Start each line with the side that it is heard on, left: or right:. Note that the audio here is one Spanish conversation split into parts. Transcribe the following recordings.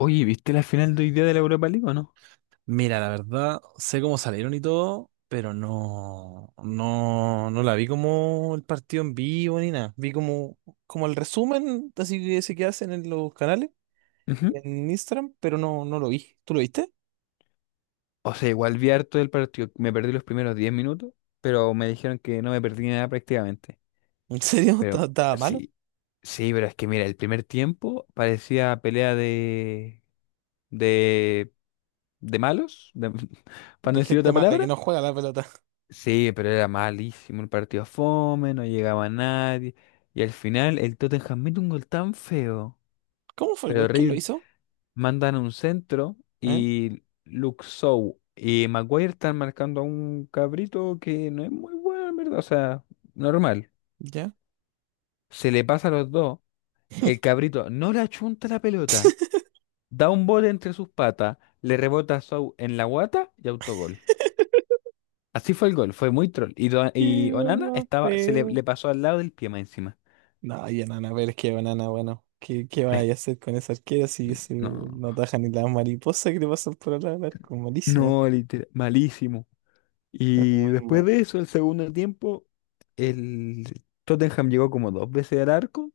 left: Oye, ¿viste la final de hoy día de la Europa League o no?
right: Mira, la verdad, sé cómo salieron y todo, pero no, no, no la vi como el partido en vivo ni nada. Vi como el resumen, así que ese que hacen en los canales y
left: Ujú.
right: en Instagram, pero no, no lo vi. ¿Tú lo viste?
left: O sea, igual vi harto del partido. Me perdí los primeros 10 minutos, pero me dijeron que no me perdí nada prácticamente.
right: ¿En serio? ¿Estaba
left: Pero
right: estaba malo?
left: sí, sí, pero es que mira, el primer tiempo parecía pelea de, de, de malos, para
right: De
left: no decir
right: gente
left: otra
right: mala que
left: palabra.
right: no juega la pelota.
left: Sí, pero era malísimo el partido fome, no llegaba nadie. Y al final el Tottenham mete un gol tan feo,
right: ¿Cómo fue el
left: pero
right: gol? ¿Quién lo
left: horrible.
right: hizo?
left: Mandan a un centro
right: ¿Eh?
left: y Luke Shaw y Maguire están marcando a un cabrito que no es muy bueno, en verdad, o sea, normal.
right: ¿Ya?
left: Se le pasa a los dos, el cabrito no le achunta la pelota, da un bote entre sus patas, le rebota a Shaw en la guata y autogol. Así fue el gol, fue muy troll. Y, Do-
right: ¡Qué
left: y
right: gol
left: Onana
right: más
left: estaba, se le,
right: feo!
left: le pasó al lado del pie más encima.
right: No, y Anana, pero es que Anana, bueno, ¿qué
left: Es-
right: vas a hacer con esa arquera si ese
left: no,
right: no taja ni las mariposas que le pasan por al lado del arco? Malísimo.
left: no, literal, malísimo.
right: Es
left: Y
right: muy
left: después
right: mal.
left: de eso, el segundo tiempo, el Tottenham llegó como dos veces al arco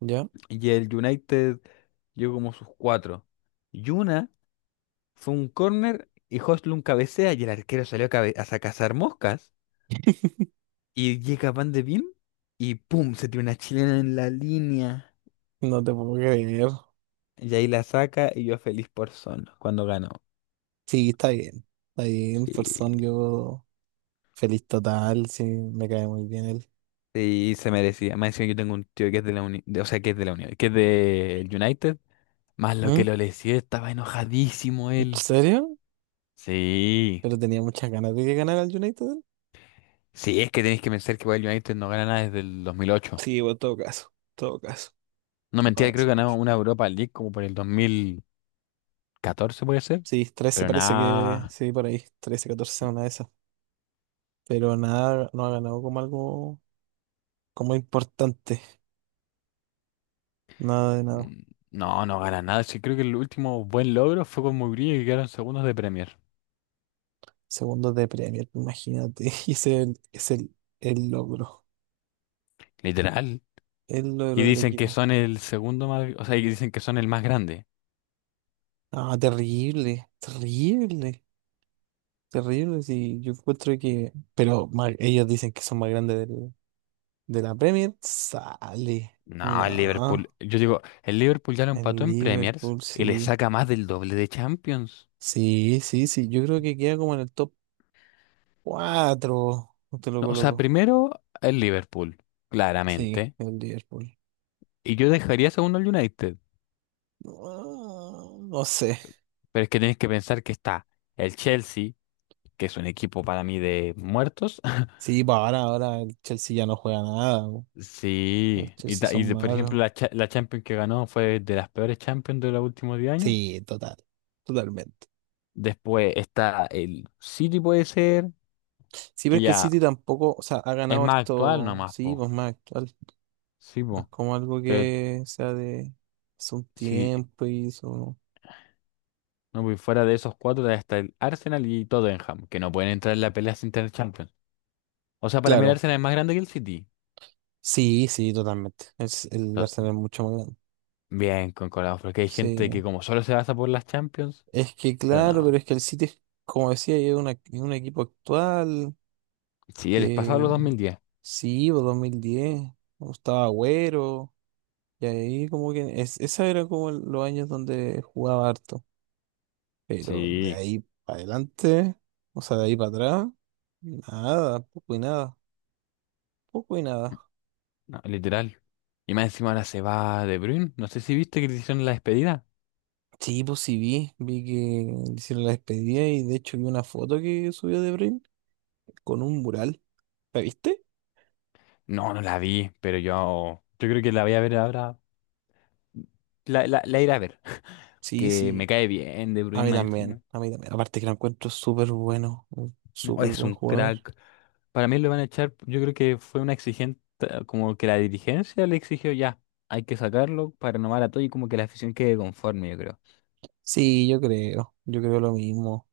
right: ¿Ya?
left: y el United llegó como sus cuatro. Y una fue un córner y Højlund cabecea y el arquero salió a cazar moscas y llega Van de Beem y ¡pum! Se tiene una chilena en la línea
right: No te puedo creer.
left: y ahí la saca y yo feliz por Son cuando ganó.
right: Sí, está bien. Está bien,
left: Y,
right: persona, yo feliz total. Sí, me cae muy bien él.
left: y se merecía. Más encima yo tengo un tío que es de la Unión, o sea, que es de la Unión, que es de United. Más lo
right: ¿Mm?
left: que lo lesió, estaba enojadísimo
right: ¿En
left: él.
right: serio?
left: Sí.
right: Pero tenía muchas ganas de que ganara el United.
left: Sí, es que tenéis que pensar que Wild United no gana nada desde el 2008.
right: Sí, bueno, en todo caso, en todo caso.
left: No,
right: No lo
left: mentira, creo que
right: hace mucho.
left: ganamos una Europa League como por el 2014, puede ser.
right: Sí, 13
left: Pero
right: parece que.
left: nada.
right: Sí, por ahí. 13, 14, una de esas. Pero nada, no ha ganado como algo como importante. Nada de nada.
left: mm, No, no gana nada. Sí, creo que el último buen logro fue con Mourinho que quedaron segundos de Premier.
right: Segundo de Premier, imagínate. Y ese es es el logro.
left: Literal.
right: El
left: Y
right: logro del
left: dicen que
right: equipo.
left: son el segundo más. O sea, y dicen que son el más grande.
right: Ah, terrible, terrible, terrible. Sí, yo encuentro que. Pero ellos dicen que son más grandes de la Premier. Sale.
left: No, el Liverpool.
right: No,
left: Yo digo, el Liverpool ya lo empató
right: el
left: en Premiers
right: Liverpool,
left: y le
right: sí.
left: saca más del doble de Champions.
right: Sí, sí, sí. Yo creo que queda como en el top 4. Te lo
left: No, o sea,
right: coloco.
left: primero el Liverpool,
right: Sí,
left: claramente.
right: el Liverpool.
left: Y yo dejaría segundo el United.
right: No, no sé.
left: Pero es que tienes que pensar que está el Chelsea, que es un equipo para mí de muertos.
right: Sí, para ahora el Chelsea ya no juega nada, po. El
left: Sí. Y,
right: Chelsea son
left: por
right: malos.
left: ejemplo, la Champions que ganó fue de las peores Champions de los últimos 10 años.
right: Sí, total. Totalmente.
left: Después está el City, puede ser,
right: Sí, pero
left: que
right: es que el
left: ya
right: City tampoco, o sea, ha
left: es
right: ganado
left: más actual
right: esto,
left: nomás,
right: sí,
left: po.
right: pues más actual,
left: Sí,
right: más
left: po.
right: como algo
left: Pero
right: que sea de hace un
left: si
right: tiempo y eso.
left: no voy fuera de esos cuatro, está el Arsenal y Tottenham, que no pueden entrar en la pelea sin tener Champions. O sea, para mí el
right: Claro,
left: Arsenal es más grande que el City.
right: sí, sí, totalmente. El
left: To-
right: Arsenal es mucho más grande.
left: Bien, concordamos, porque hay gente
right: Sí,
left: que como solo se basa por las Champions,
right: es que
left: pero
right: claro, pero
left: no.
right: es que el City, es, como decía, es, es un equipo actual
left: Sí, él es pasado
right: que
left: los 2010.
right: sí, pues 2010, cuando estaba Agüero, y ahí como que es, esa era como los años donde jugaba harto. Pero de
left: Sí,
right: ahí para adelante, o sea, de ahí para atrás, nada, poco y nada, poco y nada.
left: no, literal. Y más encima ahora se va De Bruyne. No sé si viste que le hicieron la despedida.
right: Sí, pues sí vi, que le hicieron la despedida y de hecho vi una foto que subió de Brin con un mural. ¿La viste?
left: No, no la vi, pero yo creo que la voy a ver ahora. La iré a ver.
right: Sí,
left: Que me
right: sí,
left: cae bien De
right: a
left: Bruyne
right: mí
left: más
right: también,
left: encima.
right: a mí también. Aparte que lo encuentro súper bueno, un
left: No,
right: súper
left: es
right: buen
left: un
right: jugador.
left: crack. Para mí lo van a echar, yo creo que fue una exigente, como que la dirigencia le exigió ya, hay que sacarlo para renovar a todo y como que la afición quede conforme, yo creo.
right: Sí, yo creo lo mismo,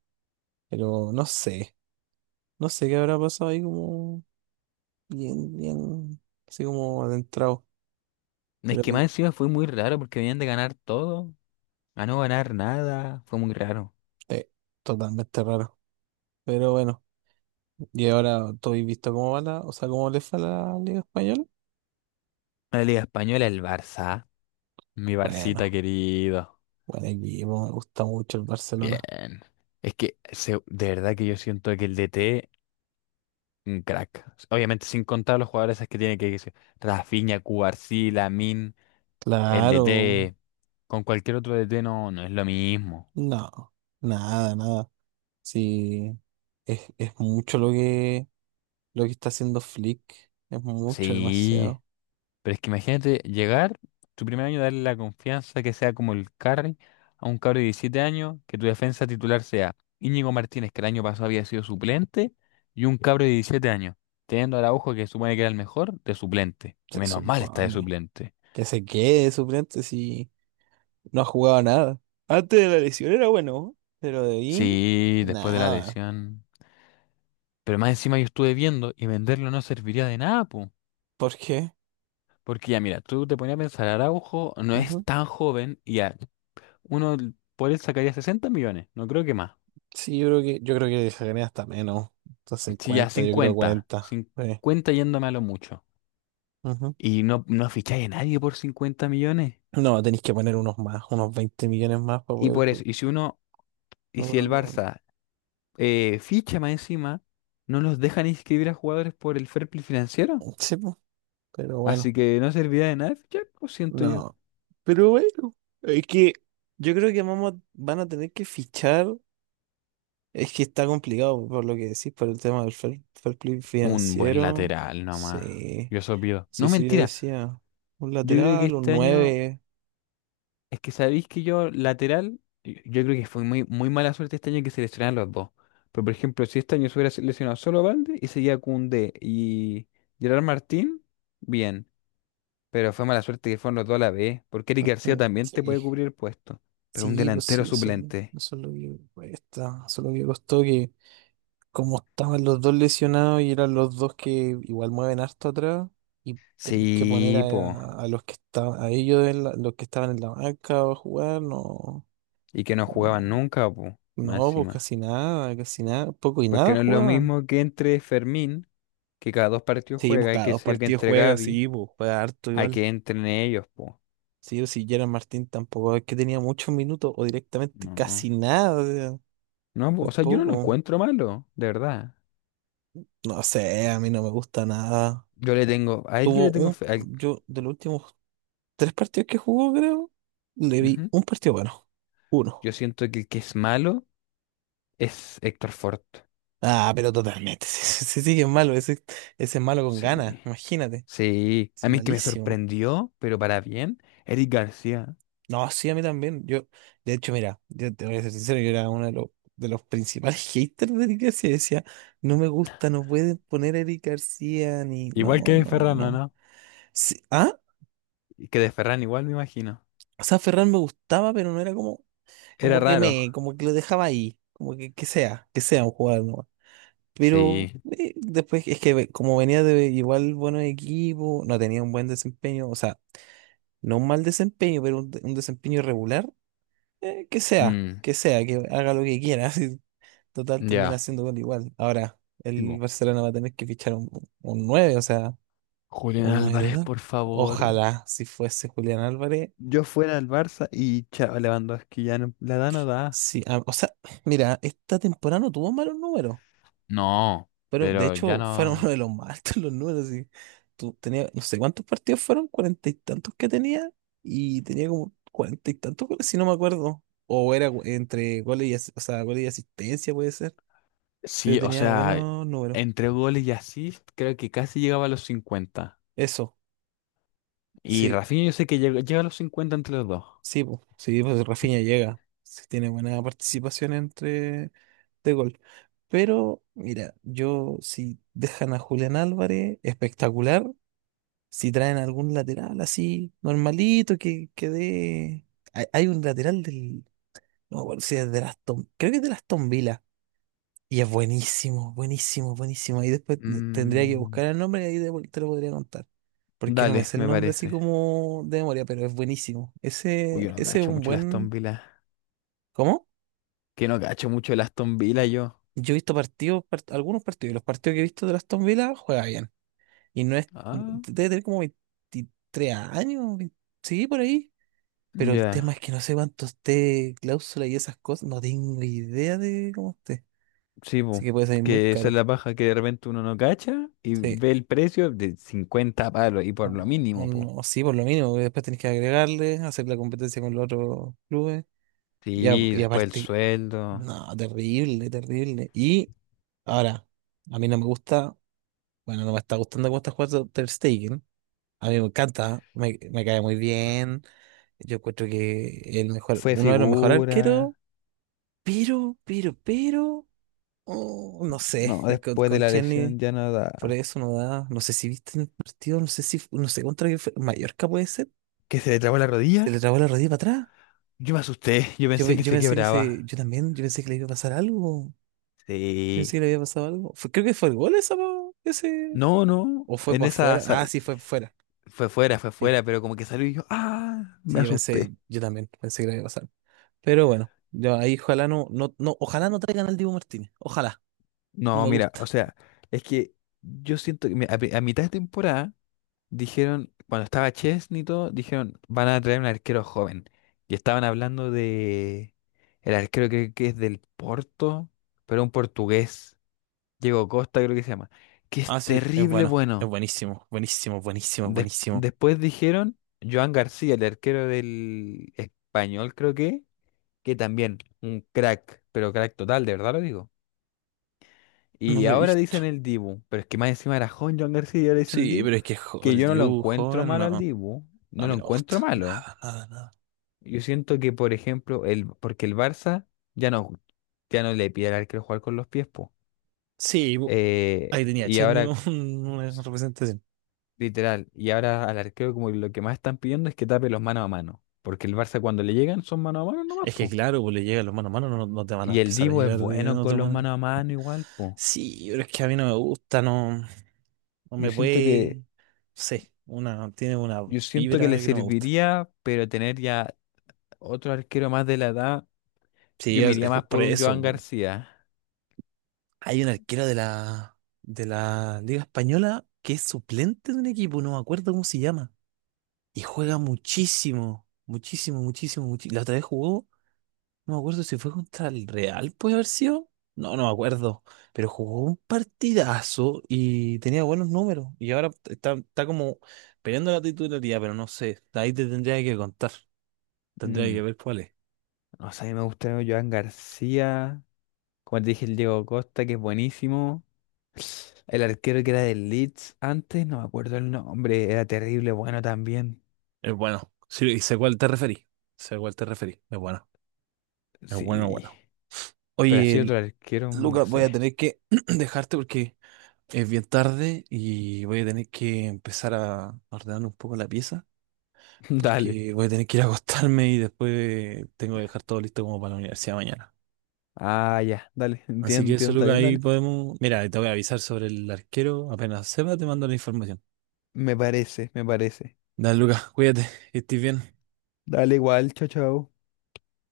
right: pero no sé qué habrá pasado ahí como bien, bien, así como adentrado.
left: Es
right: Pero
left: que más encima fue muy raro porque venían de ganar todo, a no ganar nada, fue muy raro.
right: sí, totalmente raro. Pero bueno, y ahora tú has visto cómo va la, o sea, cómo le fue a la Liga Española.
left: La Liga Española, el Barça, mi Barcita
right: Bueno,
left: querido.
right: buen equipo, me gusta mucho el
left: Bien.
right: Barcelona.
left: Es que de verdad que yo siento que el DT, un crack. Obviamente sin contar los jugadores esos que tiene que decir, Rafinha, Cubarsí, Lamin. El
right: Claro,
left: DT con cualquier otro DT no, no es lo mismo.
right: no, nada, nada. Sí, es mucho lo que está haciendo Flick, es mucho,
left: Sí,
right: demasiado.
left: pero es que imagínate llegar tu primer año, darle la confianza que sea como el carry a un cabro de 17 años, que tu defensa titular sea Íñigo Martínez, que el año pasado había sido suplente, y un cabro de 17 años, teniendo a Araujo, que supone que era el mejor, de suplente. Y
right: Se
left: menos mal está de
right: supone
left: suplente.
right: que se quede de suplente si no ha jugado nada. Antes de la lesión era bueno, pero de ahí,
left: Sí, después de la
right: nada.
left: lesión. Pero más encima yo estuve viendo y venderlo no serviría de nada, po.
right: ¿Por qué?
left: Porque ya, mira, tú te ponías a pensar, Araujo no es tan joven y ya, uno por él sacaría 60 millones, no creo que más.
right: Sí, yo creo que sacaría hasta menos. Entonces
left: Sí, ya
right: 50 yo creo
left: 50
right: 40 sí.
left: 50 yéndome a lo mucho.
right: Ujú.
left: Y no, no ficháis a nadie por 50 millones.
right: No, tenéis que poner unos más, unos 20 millones más para
left: Y
right: poder.
left: por eso, y si uno, y
right: No,
left: si
right: para
left: el Barça ficha más encima, no los dejan inscribir a jugadores por el fair play financiero.
right: sí, po, pero
left: Así
right: bueno,
left: que no serviría de nada fichar, lo siento yo.
right: no. Pero bueno, es que yo creo que vamos, van a tener que fichar. Es que está complicado por lo que decís, por el tema del fair play
left: Un buen
right: financiero.
left: lateral nomás,
right: Sí,
left: yo eso pido.
right: sí,
left: No,
right: eso yo
left: mentira,
right: decía. Un
left: yo creo que
right: lateral, un
left: este año.
right: nueve.
left: Es que sabéis que yo, lateral, yo creo que fue muy, muy mala suerte este año que se lesionaron los dos. Pero, por ejemplo, si este año se hubiera lesionado solo Valde y seguía Koundé y Gerard Martín, bien. Pero fue mala suerte que fueron los dos a la vez, porque Eric García también te
right: Sí.
left: puede cubrir el puesto. Pero un
right: Sí, pues
left: delantero
right: sí, eso,
left: suplente.
right: eso es lo que cuesta, eso es lo que costó que como estaban los dos lesionados y eran los dos que igual mueven harto atrás y tenés que poner
left: Sí, po.
right: a, los que estaban, a ellos en los que estaban en la banca a jugar, no,
left: Y que no jugaban
right: no,
left: nunca, po. Más
right: no, pues
left: encima.
right: casi nada, poco y
left: Porque
right: nada
left: no es lo
right: jugaban.
left: mismo que entre Fermín, que cada dos partidos
right: Sí, pues
left: juega, y
right: cada
left: que
right: dos
left: sé yo, que
right: partidos
left: entre
right: juega,
left: Gavi,
right: sí, pues juega harto
left: a
right: igual.
left: que entren ellos, po.
right: Sí, o si Gerard Martín tampoco es que tenía muchos minutos o directamente
left: No.
right: casi nada, o sea,
left: No,
right: muy
left: o sea, yo no lo
right: poco.
left: encuentro malo, de verdad.
right: No sé, a mí no me gusta nada.
left: Yo le tengo, a él yo
right: Tuvo
left: le tengo
right: un,
left: fe.
right: yo de los últimos tres partidos que jugó, creo, le vi
left: Ujú.
right: un partido bueno. Uno.
left: Yo siento que el que es malo es Héctor Ford.
right: Ah, pero totalmente. Sí, sí, sí, que es malo. Ese es malo con ganas,
left: Sí,
right: imagínate.
left: sí.
right: Es
left: A mí que me
right: malísimo.
left: sorprendió, pero para bien, Eric García.
right: No, sí, a mí también. Yo, de hecho, mira, yo te voy a ser sincero, yo era uno de los, principales haters de Eric García. Decía, no me gusta, no pueden poner a Eric García ni.
left: Igual
right: No,
left: que
right: no,
left: Ferranda,
right: no.
left: ¿no?
right: Sí, ah,
left: Y que de Ferran igual me imagino.
right: o sea, Ferran me gustaba, pero no era como,
left: Era
right: como que
left: raro.
right: me, como que lo dejaba ahí, como que, que sea un jugador nomás. Pero
left: Sí.
right: después es que como venía de igual buenos equipos, no tenía un buen desempeño, o sea, no un mal desempeño, pero un desempeño irregular, que sea,
left: Mm,
right: que sea, que haga lo que quiera, así, total termina
left: ya.
right: haciendo gol igual. Ahora,
left: Sí,
right: el
left: po.
right: Barcelona va a tener que fichar un 9 o sea,
left: Julián
right: un 9
left: Álvarez,
right: total.
left: por favor.
right: Ojalá si fuese Julián Álvarez,
left: Yo fuera al Barça y chao, Lewandowski ya no, la da no da.
right: sí, ah, o sea, mira, esta temporada no tuvo malos números.
left: No,
right: Fueron, de
left: pero ya
right: hecho, fueron uno
left: no.
right: de los más altos los números. Y tú tenías, no sé cuántos partidos fueron, cuarenta y tantos que tenía, y tenía como cuarenta y tantos goles, si no me acuerdo. O era entre goles y o sea, goles y asistencia, puede ser, pero
left: Sí, o
right: tenía
left: sea,
right: buenos números.
left: entre goles y asist creo que casi llegaba a los 50.
right: Eso,
left: Y
right: sí,
left: Rafinha yo sé que llega a los 50 entre los dos.
right: sí, pues Rafinha llega, sí, tiene buena participación entre de gol. Pero, mira, yo si dejan a Julián Álvarez, espectacular. Si traen algún lateral así, normalito, que, dé. Hay un lateral del. No me acuerdo si es de las Tom. Creo que es de las Aston Villa. Y es buenísimo, buenísimo, buenísimo. Y después tendría que
left: Mm,
right: buscar el nombre y ahí te lo podría contar. Porque no me
left: dale,
right: sé el
left: me
right: nombre así
left: parece.
right: como de memoria, pero es buenísimo.
left: Uy,
right: Ese,
left: yo no
right: ese es
left: cacho
right: un
left: mucho el Aston
right: buen.
left: Villa.
right: ¿Cómo?
left: Que no cacho mucho el Aston Villa yo.
right: Yo he visto partidos, algunos partidos, y los partidos que he visto de las Aston Villa juega bien. Y no es.
left: Ah,
right: Debe tener como 23 años, 20 sí, por ahí. Pero el tema es
left: ya.
right: que no sé cuánto esté cláusula y esas cosas. No tengo idea de cómo esté.
left: Sí,
right: Así
left: po,
right: que puede salir muy
left: que esa es
right: caro.
left: la paja que de repente uno no cacha y
right: Sí.
left: ve el precio de 50 palos y por lo
right: O
left: mínimo, po.
right: no, sí, por lo mínimo, porque después tenés que agregarle, hacer la competencia con los otros clubes.
left: Sí,
right: Y
left: después el
right: aparte,
left: sueldo,
right: no, terrible, terrible. Y ahora, a mí no me gusta, bueno, no me está gustando cómo está jugando Ter Stegen. A mí me encanta, me cae muy bien. Yo encuentro que el mejor,
left: fue
right: uno de los mejores
left: figura,
right: arqueros, pero, pero. Oh, no sé,
left: no,
right: con,
left: después de
right: con
left: la lesión
right: Chesney
left: ya
right: por
left: nada.
right: eso no da. No sé si viste en el partido, no sé contra qué fue. Mallorca puede ser.
left: ¿Que se le trabó la
right: Se le
left: rodilla?
right: trabó la rodilla para atrás.
left: Yo me asusté, yo
right: Yo,
left: pensé que
right: yo
left: se
right: pensé que se,
left: quebraba.
right: yo también, yo pensé que le iba a pasar algo. Yo pensé que le
left: Sí.
right: había pasado algo. Creo que fue el gol esa, po, ese.
left: No, no,
right: O fue
left: en
right: para
left: esa
right: afuera. Ah, sí, fue fuera.
left: fue
right: Sí,
left: fuera, pero como que salió y yo, ah,
right: sí,
left: me
right: yo pensé,
left: asusté.
right: yo también pensé que le iba a pasar. Pero bueno, yo ahí ojalá no, no, no, ojalá no traigan al Dibu Martínez. Ojalá, no
left: No,
right: me
left: mira, o
right: gusta.
left: sea, es que yo siento que a mitad de temporada dijeron, cuando estaba Chesney y todo, dijeron, van a traer un arquero joven. Y estaban hablando de el arquero que es del Porto, pero un portugués, Diego Costa creo que se llama, que es
right: Ah, sí, es
left: terrible
right: bueno, es
left: bueno.
right: buenísimo, buenísimo, buenísimo, buenísimo.
left: Después dijeron Joan García, el arquero del español creo que también un crack, pero crack total, de verdad lo digo.
right: No
left: Y
right: lo he
left: ahora dicen
right: visto.
left: el Dibu, pero es que más encima era joven John García y ahora dicen el
right: Sí,
left: Dibu,
right: pero es que
left: que
right: el
left: yo no lo
right: Dibu
left: encuentro
right: joven no,
left: malo al
right: a
left: Dibu, no lo
right: mí no me
left: encuentro
right: gusta.
left: malo.
right: Nada, nada, nada.
left: Yo siento que, por ejemplo, porque el Barça ya no, ya no le pide al arquero jugar con los pies, po.
right: Sí, ahí tenía
left: Y
right: Chesney
left: ahora,
right: una
left: s-
right: representación.
left: literal, y ahora al arquero como lo que más están pidiendo es que tape los mano a mano, porque el Barça cuando le llegan son mano a mano nomás,
right: Es que
left: po.
right: claro, pues le llegan los mano a mano, no, no te van a
left: Y el
right: empezar a
left: Dibu es
right: llegar de
left: bueno
right: otra
left: con los
right: manera.
left: mano a mano igual, po.
right: Sí, pero es que a mí no me gusta, no, no
left: Yo
right: me
left: siento
right: puede,
left: que...
right: no sé, tiene una
left: Yo siento que
right: vibra
left: le
right: que no me gusta.
left: serviría, pero tener ya otro arquero más de la edad,
right: Sí,
left: yo me
right: es,
left: iría
right: es
left: más
right: por
left: por un
right: eso,
left: Joan
right: po.
left: García.
right: Hay un arquero de la Liga Española que es suplente de un equipo, no me acuerdo cómo se llama. Y juega muchísimo, muchísimo, muchísimo, muchísimo. La otra vez jugó, no me acuerdo si fue contra el Real, puede haber sido. No, no me acuerdo. Pero jugó un partidazo y tenía buenos números. Y ahora está como peleando la titularidad, pero no sé. Ahí te tendría que contar. Tendría que
left: Mm,
right: ver cuál es.
left: no sé, me gusta un Joan García. Como te dije, el Diego Costa, que es buenísimo. El arquero que era del Leeds antes, no me acuerdo el nombre, era terrible, bueno también.
right: Es bueno. Sí, sé cuál te referí. Sé cuál te referí. Es bueno. Es bueno,
left: Sí,
right: bueno.
left: pero así
right: Oye,
left: otro arquero, no
right: Lucas, voy a
left: sé.
right: tener que dejarte porque es bien tarde y voy a tener que empezar a ordenar un poco la pieza
left: Dale.
right: porque voy a tener que ir a acostarme y después tengo que dejar todo listo como para la universidad mañana.
left: Ah, ya, dale,
right: Así
left: entiendo,
right: que eso,
left: entiendo, está
right: Lucas,
left: bien,
right: ahí
left: dale.
right: podemos... Mira, te voy a avisar sobre el arquero. Apenas sepa, te mando la información.
left: Me parece, me parece.
right: Dale, Lucas, cuídate, que estés bien.
left: Dale igual, chao, chao.